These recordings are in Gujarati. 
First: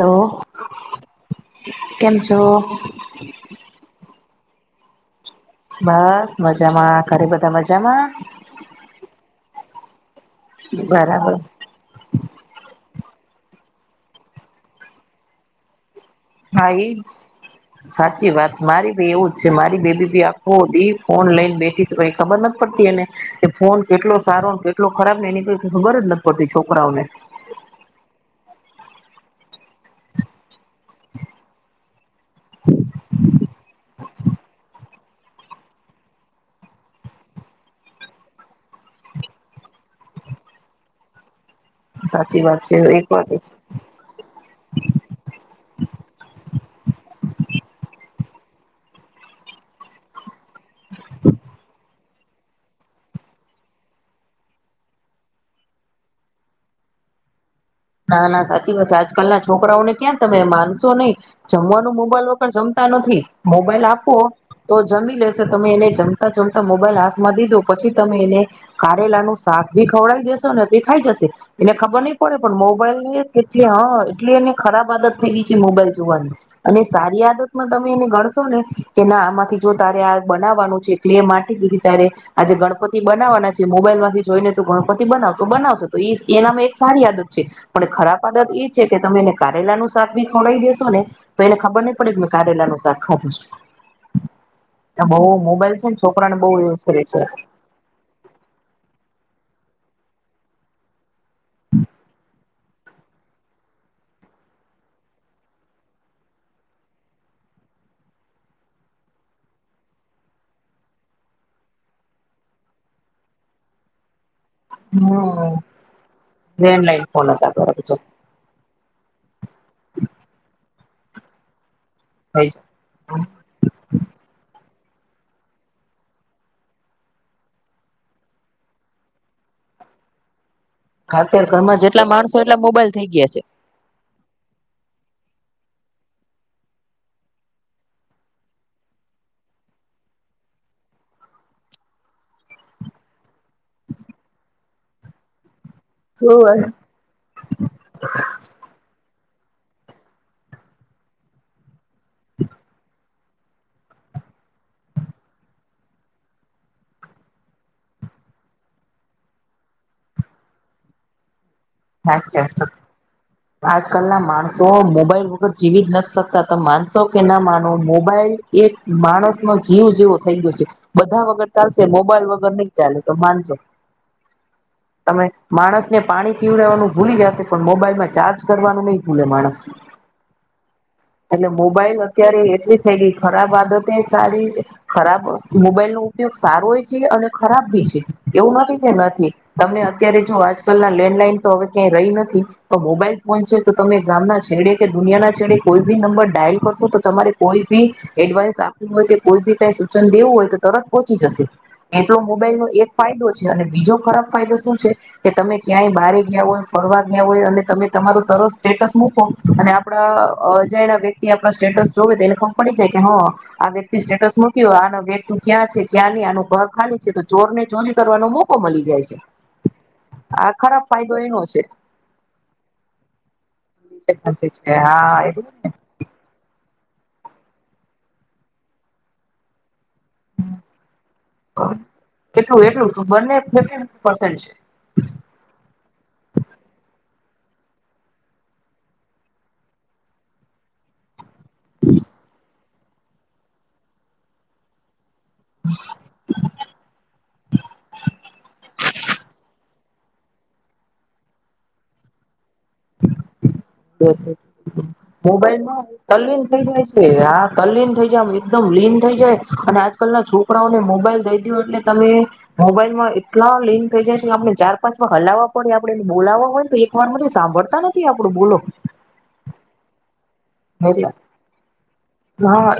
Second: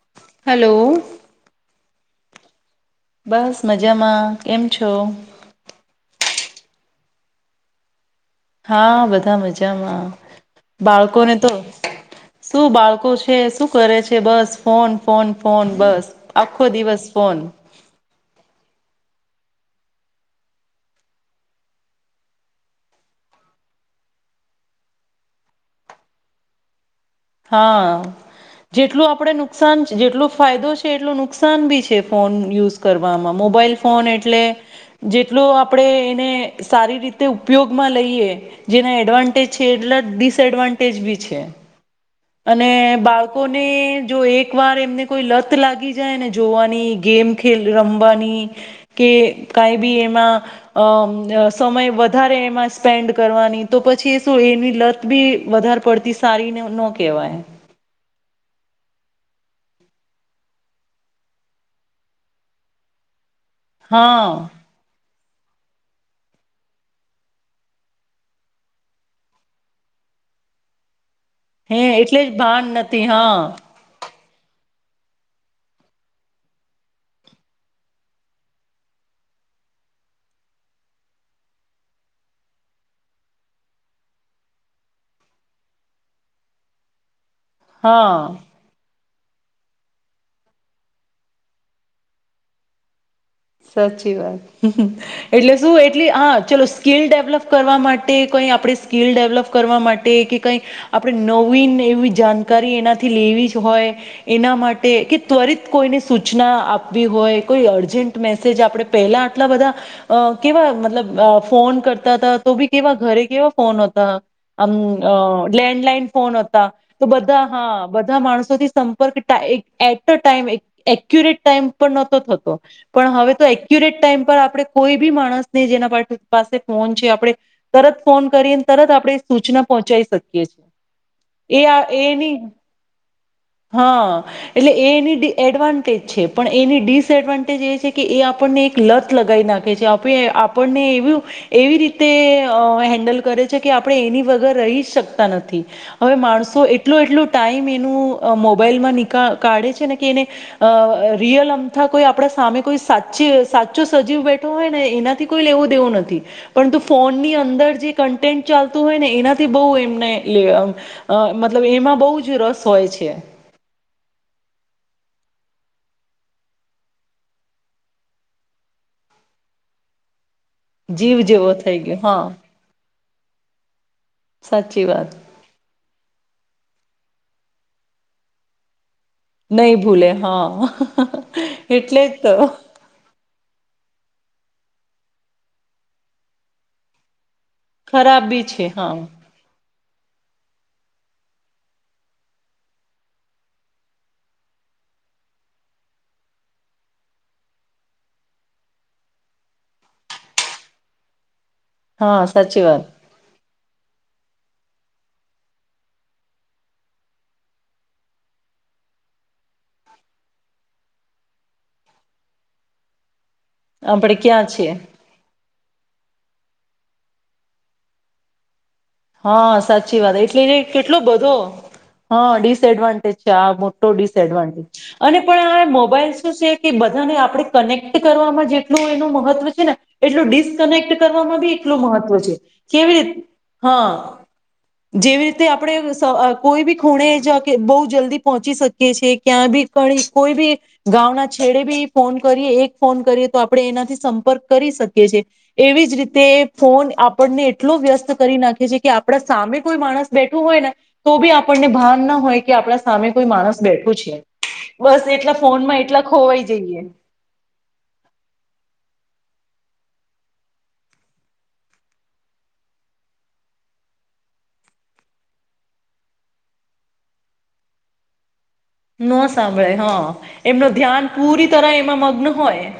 તો હલો કેમ છો બસ મજામાં એમ છ બસ મજામાં ઘરે બધા મજામાં હા બધા મજામાં બરાબર બાળકોને તો શું બાળકો લોકો છે શું કરે છે બસ ફોન ફોન ફોન બસ આખો હા એજ દિવસ ફોન સાચી વાત મારી એવું જ છે મારી બેબી ભી આખો હતી ફોન લઈને બેઠી શ ખબર ન પડતી એને કે ફોન કેટલો સારો કેટલો ખરાબ એ નીકળ ખબર જ ન પડતી છોકરાઓને હા જેટલું આપણે નુકસાન જેટલો ફાયદો છે એટલોું નુકસાન બી છે ફોન યુઝ કરવામાં મોબાઈલ ફોન એટલે જેટલો આપણે એને સારી રીતે ઉપયોગમાં લઈએ જેના એડવાન્ટેજ છે એટલા ડિસએડવાન્ટેજ બી છે સાચી વાત અને છે એક વાત બાળકોને જો એક વાર એમને કોઈ લત લાગી જાય ને જોવાની ગેમ ખેલ રમવાની કે કાંઈ બી એમાં અમ અ સમય વત વધારે એમાં સ્પેન્ડ કરવાની તો પછી એ શું એની લત બી વધારે પડતી સારીને નો કે કેવાય ના, ના સાચી વાત છે, આજકાલના છોકરાઓને ક્યાં તમે માનશો નઈ જમવાનું મોબાઈલ વગર જમતા નથી. મોબાઈલ આપો હા તો જમી લે જો તમે એને જમતા જમતા મોબાઈલ હાથમાં દીધો પછી તમે એને કારેલાનું શાક બી ખવડાવી દેશો ને તો એ ખાઈ જશે. એટલે હે ખબર નઈ પડે જ પણ ભાન મોબાઈલ નથી ની યે હા કેટલી હાં એટલી એને ખરાબ આદત થઈ ગઈ છે મોબાઈલ જોવાની અને સારી આદતમાં તમે એને ગણશો ને કે ના આમાંથી જો તારે આ બનાવવાનું છે, ક્લે માટી દીધી તારે આજે ગણપતિ બનાવવાના છે મોબાઈલમાંથી જોઈને તો ગણપતિ બનાવ, તો બનાવશો તો એ એનામાં એક સારી આદત છે પણ ખરાબ હા. આદત ઈ છે કે તમે એને કારેલાનું શાક બી ખવડાઈ દેસો ને તો એને ખબર નઈ પડે કે મેં કારેલાનું શાક ખાધું છે સાચી બહુ વાત એટલે મોબાઈલ શું છે ને એટલી છોકરાને હાં બહુ ચલો યુઝ કરે સ્કીિલ છે ડેવલપ કરવા માટે કંઈ આપણે સ્કીિલ ડેવલપ કરવા મા ટે કે કઈ આપ પડે નવીને એવી જાન કારી એનાથી લેવી જ હોય એના માટે, કે ત્વરિત કોઈને સૂચના આપવી હોય, કોઈ અર્જન્ટ મેસેજ આપડે પેહલા આટલા બધા અ કેવા મતલબ ફોન કરતા હતા તા તો બી કેવા ઘરે કેવા ફોન અતા. અમ લેન્ડલાઈન ફોન હતા, લેન્ડલાઈન તો ફોન બધા હતા હા બરાબર છે બધા માણસોથી સંપર્ક ટ એટ અ ટાઈમ એ એક્યુરેટ ટાઈમ પણ નહતો થઈ થતો પણ હવે તો એક્યુરેટ ટાઈમ પર આપ આપડે કોઈ બી માણસને જેના પાસે ફોન છે, આપણે તરત ફોન કરીને તરત આપણેે સૂચના પહોંચાઈ શકીએ છ અત્યારે એ ઘરમાં હા એ જેટલા એની માણસો એટલા મોબાઈલ થઈ ગયા હાં એટલે એ એની ડિ એડવાન્ટેજ છે, પણ એની ડિસએડવાન્ટ જે એ છે કે એ આપણને એક લત લગાઈ નાંખે છે, આપે આપણને એવુ એવી રીતે અ હેન્ડલ કરે છે કે આપણે એની વગર રહી જ શકતા નથી. હવે છે માણસો એટલું એટલું ટાઈમ એનું મોબાઈલમાં નીકા કાઢે છેને કે એને અ રિયલ અમથા કોઈ આપડા સામે કોઈ સાચી સાચો સજીવ બેઠો હોય ને એનાથી કોઈ લેવું દેવું નથી, પરંતુ ફોનની અંદર જે કન્ટેન્ટ ચાલતું હોય ને એનાથી બઉ એમને લેવ સાચે છ આજકાલ ના માણસો મોબાઈલ વ ગર જીવી જ નથ શકતા તમ માનસો કે ન માનો મોબાઈલ એક માણસનો જીવ જેવો થઈ ગયું છે, જીવ બધા વગર જેવો થઈ ચાલશે ગયો હા મોબાઈલ વગર નઈ ચાલે, તમ માનશો સાચી વાત તમે માણસને પાણી રેવાનું ભૂલી જાશે પણ મોબાઈલમાં ચાર્જ કરવાનું નઈ ભૂલે માણસ નહી ભૂલે હા એટલે મોબાઈલ જ તો અત્યારે એટલી થઈ ગઈ ખરાબ આદત એ સારી ખરાબ મોબાઈલનો ઉપયોગ સારોય છે અને ખરાબ ભી છે ખરાબ બી એવું છે નથી કે હા નથી તમને અત્યારે જો આજકાલના લેન્ડલાઇન. તો હવે ક્યાંય રહી નથી પણ મોબાઈલ ફોન છે તો તમે ગામના છેડે કે દુનિયા ના છેડે કોઈ બી નંબર ડાયલ કરશો તો તમારે કોઈ બી એડવાઈસ આપવી હોય કે કોઈ બી ક સૂચન દેવું હોય તો તરત પહોંચી જશે એટલો હા મોબાઈલ સાચી નો વાત એક ફાયદો છે, અને બીજો ખરાબ ફાયદો શું છે કે તમે ક્યાંય બારીક યા હોય ફરવા ગયા હોય અને તમે તમારું તરત સ્ટેટસ મૂકો અને આપડા અજાણા વ્યક્તિ આપ સ્ટેટસ જોવે તો એને ફમ પડી જાય કે હ આ વેટ થી આપડે સ્ટેટસ ક્યાં મૂક્યો છીએ આનો વેટ તું ક્યાં છે ક્યાં આનું ઘર ખાલી છે, તો ચોર ને ચોરી કરવાનો મોકો મળી જાય છે હા સાચી વાત આ એટલે કે ખરાબ ફાયદો બધો એનો છે હા ડિસએડવાન્ટેજ છે આ મોટો ડિસએડવાન્ટેજ હા અને પણ આ એટલું મોબાઈલ શું છે કે બધાને આપડણે કનેક્ટ કરવામાં જેટલું એનું મહત્વ છે ને એટલું ડિસ્કનેક્ટ કરવામાં બી એટલું મહત્વ છે કેટલું એટલું કેવી બંને રીતે ફિફ્ટી હા પર્સન્ટ જેવી રીતે આપણે કોઈ બી ખૂણે જ બહુ જલ્દી પહોંચી શકીએ છીએ ક્યાં બી ઘણી કોઈ બી ગામના છેડે ભી ફોન કરીએ એક ફોન કરીએ. તો આપણે એનાથી સંપર્ક કરી શકીએ છીએ. એવી જ રીતે ફોન આપણને એટલો વ્યસ્ત કે આપણા સામે કોઈ માણસ બેઠું હોય ને તો બી આપણને ભાન ના હોય કે આપડા સામે કોઈ માણસ બેઠું છે બસ એટલા મોબાઈલમાં ફોનમાં એટલા ખોવાઈ કલીન થઈ જાય જઈએ છે આ કલીન થઇ જાયમ એકદમ લીન થઇ જાય અને આજકાલના છોકરાઓને મોબાઈલ દઈ દો એટલે તમે મોબાઈલ માં એટલા લીન થઈ જાય છે કે આપણે ચાર પાંચ વાર હલાવવા પડે આપણે એને બોલાવવા હોય ને તો એક વાર થી સાંભળતા નથી આપડું બોલો ન સાંભળે હા એમનું ધ્યાન પૂરી તર એમાં મગ્ન હોય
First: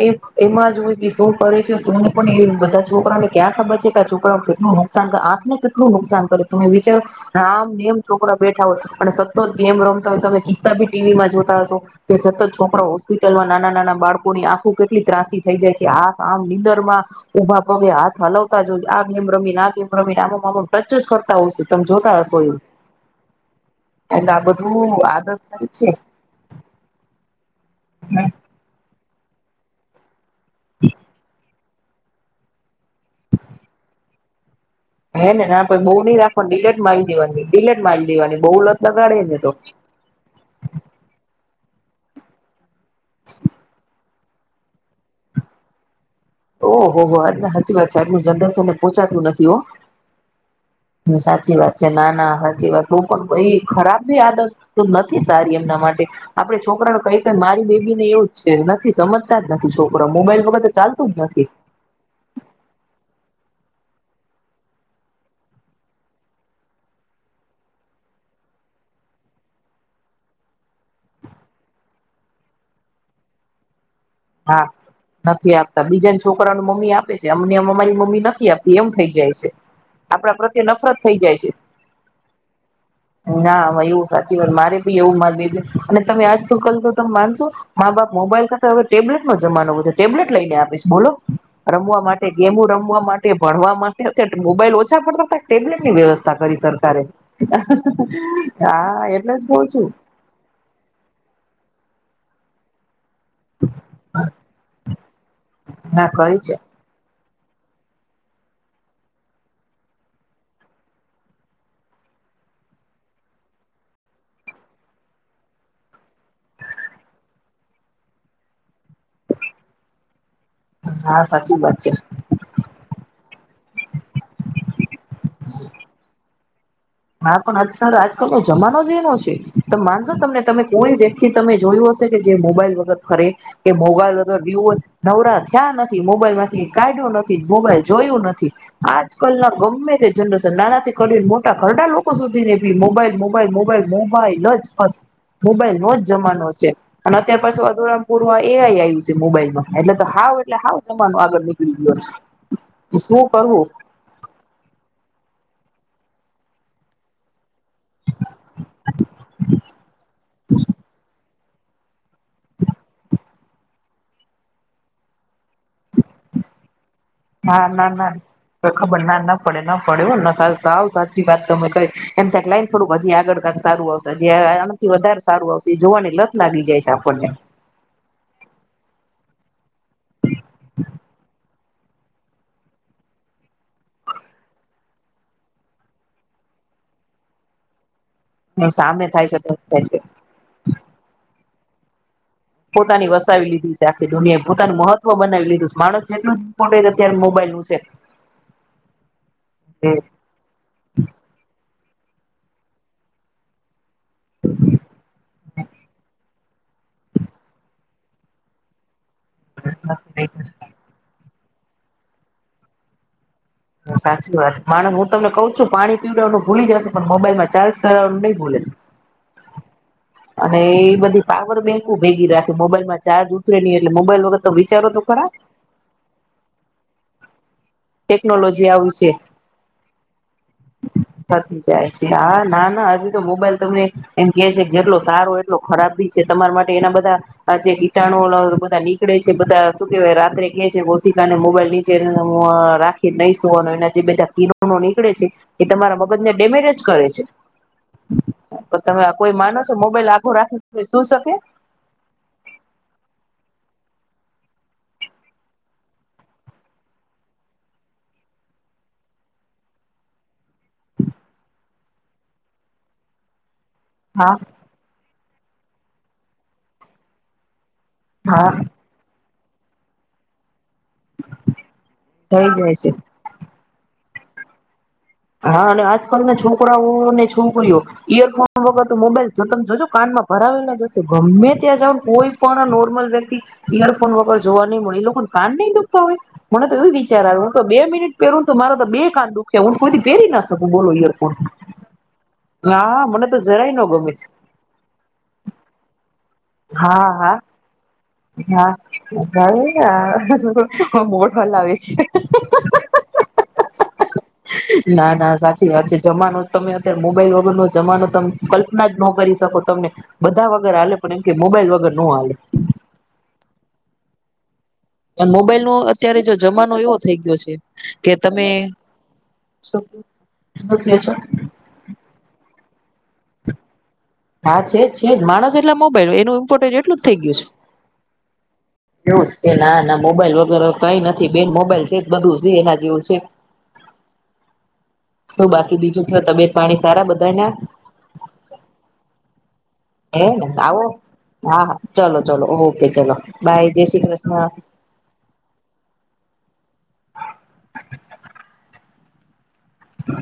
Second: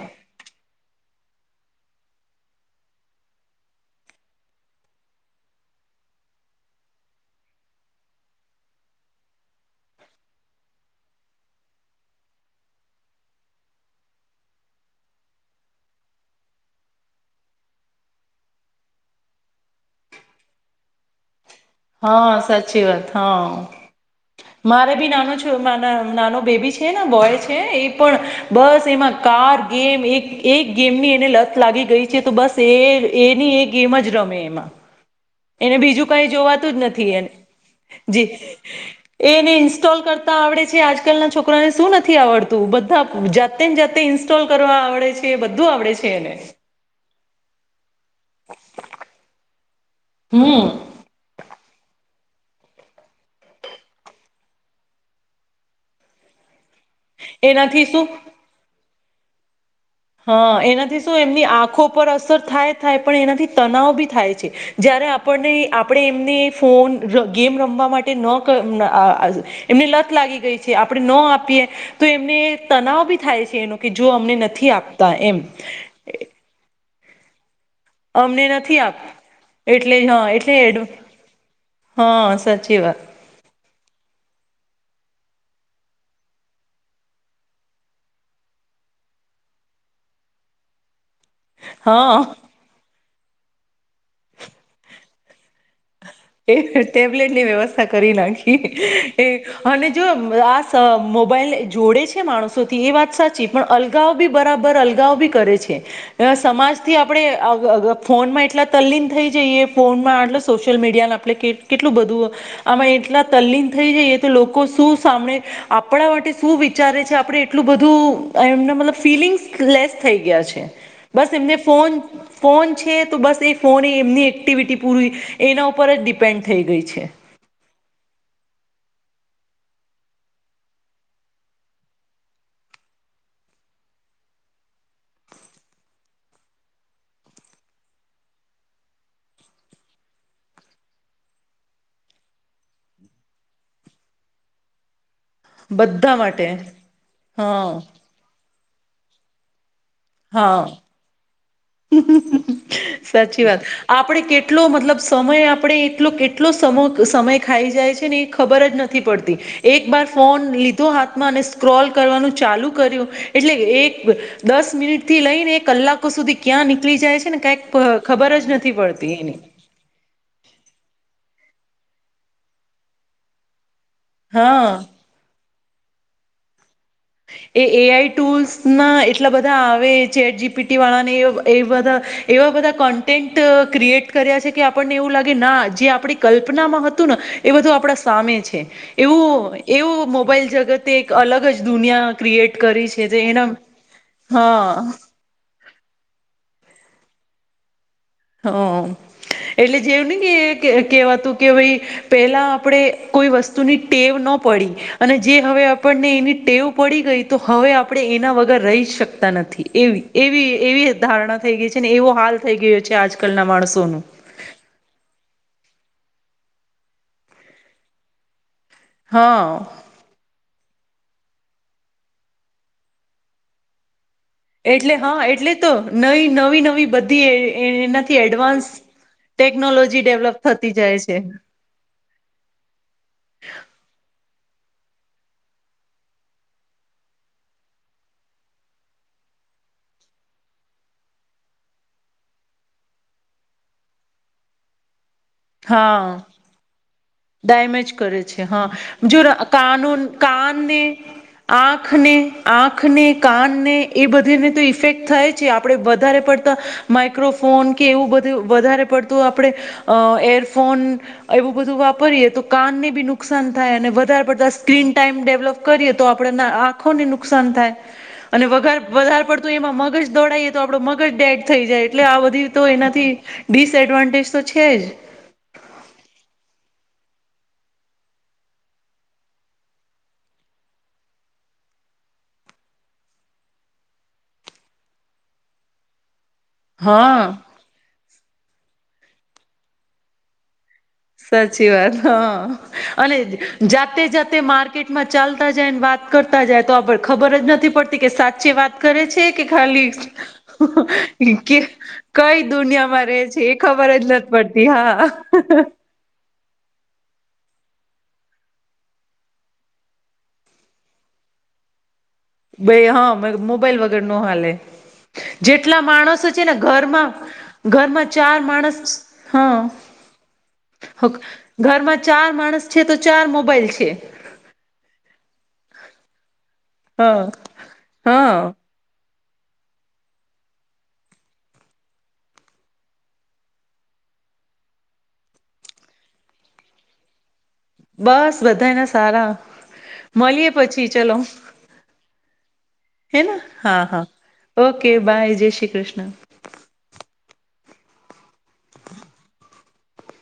કર છેને પણ એ બધા છોકરાને ક્યાં ખાબચ છેે કે આ છોકરાઓને કેટલું નુકસાન કરે આંખને કેટલું નુકસાન કરે તમે વિચારો રામનેમ છોકરા બેઠા હોય અને સતત ગેમ રમતા હોય તમે બી ટીવી માં જોતા હશો કે સતત છોકરા હોસ્પિટલમાં નાના નાના બાળકો ની આંખું કેટલી ત્રાસી થઈ જાય છે આખ આમ નીંદર માં ઉભા પગે હાથ હલાવતા જો આ ગેમ રમીને આ ગેમ રમીને આમ આમ ટચ જ કરતા હોયશે હા સાચી વાત હા એટલે આ મારે બધું બી આદત નાનો, સારી છે નાનો બેબી છે ને બોય છે પણ બસ એમાં કાર ગેમ એક એક ગેમની એને લત લાગી ગઈ છે તો બસ એ એની એ ગેમ જ રમે એમાં હે ને ના પહી એને બહુ બીજું નઈ કઈ રાખવાની ડિલેટ જોવાતું જ મારી નથી એને દેવાની ડિલેટ મારી જી દેવાની બહુ લત લગાડે ને તો એને ઇન્સ્ટોલ કરતા આવડે છે આજકાલ ના છોકરાને શું નથી નથી આવડતું બધું જાતે જતે ોલ કરવા આવડે છે બધું આવડે છે એને ઓહ હો એને સાચી વાત છે આનું જનરેશન ને પોહોંચાતું નથી હો હમ હ સાચી વાત છે ના ના સાચી વાત હું પણ ખરાબી આદત નથી સારી એમના માટે, આપડ છોકરાને કહી મારી એનાથી બેબી ને શું એવું જ છે નથી સમજ જ નથી જો. પરા મોબાઈલ ક હા તો ચાલ એનાથી એમની આંખો પર અસર થાય થાય પણ એના તનાવ બી થાય છે, જય્યારે આપને આપણે એમને ફોન ગેમ રમવા માટે ન એમને લત લાગી ગઈ છે આપણે ન આપીએ, તો એમને તનાવ બી થાય છે એનો. કે જો અમને હા નથી આપ એમ નથી આપતા બીજાને છોકરા ન આપે છેમ રી મમ્મી અમને નથી આપતી એમ આપ થઈ જાય છે, એટલે હા આપડા એટલે પ્રત્યે એડ નફરત થઈ જાય છે, હા સાચી વાત ના એવું સાચી વાત એવું માન અને તમે આજ ક ત માનશો, મા બાપ મોબાઈલ ખ હવે ટેબલેટ નો જમાનો વધ ટેબલેટ લઈને આપીશ બોલો. રમવા હા માટે ગેમું રમવા માટે તે ભણવા માટે મોબાઈલ ઓછા પડતા હતા. એ ટેબ્લેટની વ્યવસ્થા કરી નાખી, હા એ એટલે જ કઉ છું અને જો આ મોબાઈલ જોડે છે માણસો થી એ વાત સાચી પણ અલગા બી બરાબર અલગાઓ બી કરે છે, ના કરી છે સમાજથી આપ આપ ફોનમાં એટલા તલીન થઈ જઈએ ફોનમાં સોશિયલ મીડિયાને આપણે કેટલું બધું, આમાં એટલા તલ્લીન થઈ જઈએ તો લોકો શું સાંભળે, આપણા માટે શું વિચારે છે આપણે એટલું બધું એમના મતલબ ફિલિંગ્સ લેસ થઈ ગયા છે. હા બસ એમને સાચી વાત છે ફ ફોન છે તો બસ ફોન એમની એક્ટિવિટી પૂરી એના ઉપર જ ડીપ સ્ેડ થઈ ગઈ છે. હ પણ આજકાલ આજકાલ હો જમા નો છે, માનશો તમને તમે કોઈ વ્યક્તિ તમે જોયું હશે કે જે મોબાઈલ વગર ખરે, કે મોબાઈલ વગર નવરા થયા નથી નો નો મોબાઈલ માંથી કાઢ્યો નથી મોબાઈલ જોયું નથી, આજકાલ ના ગમે તે જનરેશન નાનાથી કરીને મોટા ઘરડા લોકો સુધી ને પી મોબાઈલ મોબાઈલ મોબાઈલ મોબાઈલ જ બસ. મોબાઈલ નો જ બધા માટે જમાનો છે, અને અત્યાર પછી હા અધુરામ પુર એ આઈ આયુ છે મોબાઈલમાં. એટલે તો હાવ એટલે હા હાવ તમાનું આગળ બી સાચી વાત આપડે કેટલો મતલબ સમય આપણે એટલો એટલો સમ સમય જાય ખબર જ નથી પડતી, એક ફોન લીધો હાથ- ક્રોલ કરવાનું ચાલુ કર્યું, એટલે એક દસ મિનિટ થી લઈને કલાકો સુધી ક્યાં નીકળી જાય છે ને ના કઈક ના ના ખબર જ નથી ખબર પડતી ના એની ના પડે ના પડ સાવ સાચી વાત તમે ક એમ ક્યાંક લાઈને થોડુંક હજી આગળ સારું આવશે જે હા આનાથી વધારે સારું આવશે જોવાને લત નાાગી જાય છે. આપણને એ એ આઈ ટૂલ્સ ના એટલા બધા આવે ચેટ જીપીટી વાળાને એ બધા એવા બધા કન્ટેન્ટ ક્રિએટ કર્યા છે કે આપણને એવું લાગે ના જે આપણી કલ્પનામાં હતું ને એ બધું આપણા સામે છે સામે થાય છે એવું થાય છે એવું મોબાઈલ જગતે એક અલગ જ દુનિયા ક્રિએટ કરી પોતાની છે જે વસાવી એના લીધી છે આખી દુનિયાએ પોતાનું હા મહત્વ બનાવી લીધું છે માણસ જેટલું ઈમ્પોર્ન્ટ છે અત્યારે મોબાઈલ હ છે હમ એટલે જેવું નને કે કેવાતું કે ભાઈ પેલા આપણે કોઈ વસ્તુની ટેવ ના પડી અને જે હવે આપણને એની ટેવ પડી ગઈ તો હવે આપણે એના વગર રહી શક તા નથી એ એવી એવી ધારણા થઈ ગઈ છે ને એવો હાલ થઈ ગયો છે. ચાર્જ સાચી વાત માને હું તમને કઉ છું શું પાણી પીવડવાનું ભૂલી જશે પણ મોબાઈલમાં ચાર્જ કરવાવાનું નહી ભૂલે હા અને એ બધી પાવર બેંક ભેગી રાખે મોબાઈલમાં ચાર્જ ઉતરે નહી એટલે મોબાઈલ વગર તો વિચારો એટલે તો હા ખરા એટલે તો નવી નવી નવી બધી એ ટેકનોલોજી આવ છે ટેકનોલોજી ડેવલપ થતી જાય છે થતી જાય છે હા ના ના હજુ તો મોબાઈલ તમને કે છે જેટલો સારો એટલો ખરાબ બી છે તમારા માટે એના બધા જે કીટાણુ બધા નીકળે છે બધા શું કેહેવાય રાત્રે ક છે કોશિકાને મોબાઈલ નીચે ઉ અ રાખી નહી સુવાનો એના જે બધા કિરણો નીકળે છે એ તમારા મગજ ને ડેમેજ જ કરે છે. ડમેજ કરે છે હા પણ તમે જો કોઈ માનો છો કાનુન મોબાઈલ આખો કાનને રાખી શું શકે આખને આંખને કાન એ બધીને તો ઇફેક્ટ થાય છે આપ વધારે પડતા માઈક્રોફોન કે એવું વધારે પડતું આપણે એરફોન એવું બધું પરીએ તો કાનને ભી નુકસાન થાય અને વધારે હા પડતા સ્ક્રીન ટાઈમ ડેવલપ કરીએ તો આપણે આંખોને નુકસાન થાય. અને હા વગર વધારે પડતું તો એમાં મગજ દોડાઈ તો આપડો મગજ ડેડ થઈ જાય એટલે આ બધી થઈ તો જાય છે એનાથી ડિસડવાન્ટેજ સુ છેજ હા અને આજકાલના છોકરાઓ અને છોકરીઓ ઈયરફોન વગર તો મોબાઈલ જો ત જોજો કાનમાં ભરાવીને જશે ગમે ત્યાં જને કોઈ પણ નોર્મલ વ્યક્તિ ઈયરફોન વગર જોવા નહી મળે એ લોકોને કાન નહી દુખતા હોય મને તો એવું હા વિચાર્યું હું તો બે મિનિટ પેરુંન તું મારે તો બે કાન દુખે હવ. કોઈ થી પેરી ના શ સાચી વાત હા હા અને મને તો જરાય ન જાતે ગમે જાતે માર્કેટમાં ચાલતા જાયને વાત કરતા જાએ તો આપ હા હા ખબર જ નથી પડતી કે સાચી વાત કરે છે કે ખાલી હા મોઢ કી હલાવે છે કઈ દુનિયામાં રહે છે એ ખબર જ નથ પડતી ના ના હા. સાચી વાત છે જમાનો તમે અત્યારે મોબાઈલ વગર નો જમાનો તમે કલ્પના જ ન કરી શકો તમને બધા વગર હાલે પણ એમ કે મોબાઈલ વગર નો હાલે બે હ મ મોબાઈલ વગર ન હાલે. મોબાઈલ નો જેટલા અત્યારે માણસો જો છે ને જમાનો એવો ઘરમાં થઈ ગયો છે ઘરમાં કે ચાર તમે માણસ શું શું કયો હ, છો ઘરમાં ચાર માણસ છે તો ચાર મોબાઈલ છે. હા છે જ છે જ માણસ એટલા મોબાઇલ એનું ફોટે એટલું જ થઈ હા ગ્યું છે. હા એવું જ છે, ના ના મોબાઈલ વગર હવે કઈ નથી બેન મોબાઈલ છે ત તો બધું છે એના જેવું છે, શું બાકી બીજું ક્યો તબેત પાણી સારા બધાએ ના? બસ બધાના સારા હે ને મળીએ આવો પછી ચલો, હા હા ચલો ચલો ઓકે ચલો હેના બાય હા જય હા શ્રી કૃષ્ણ ઓકે, બાય, જય શ્રી કૃષ્ણ. બ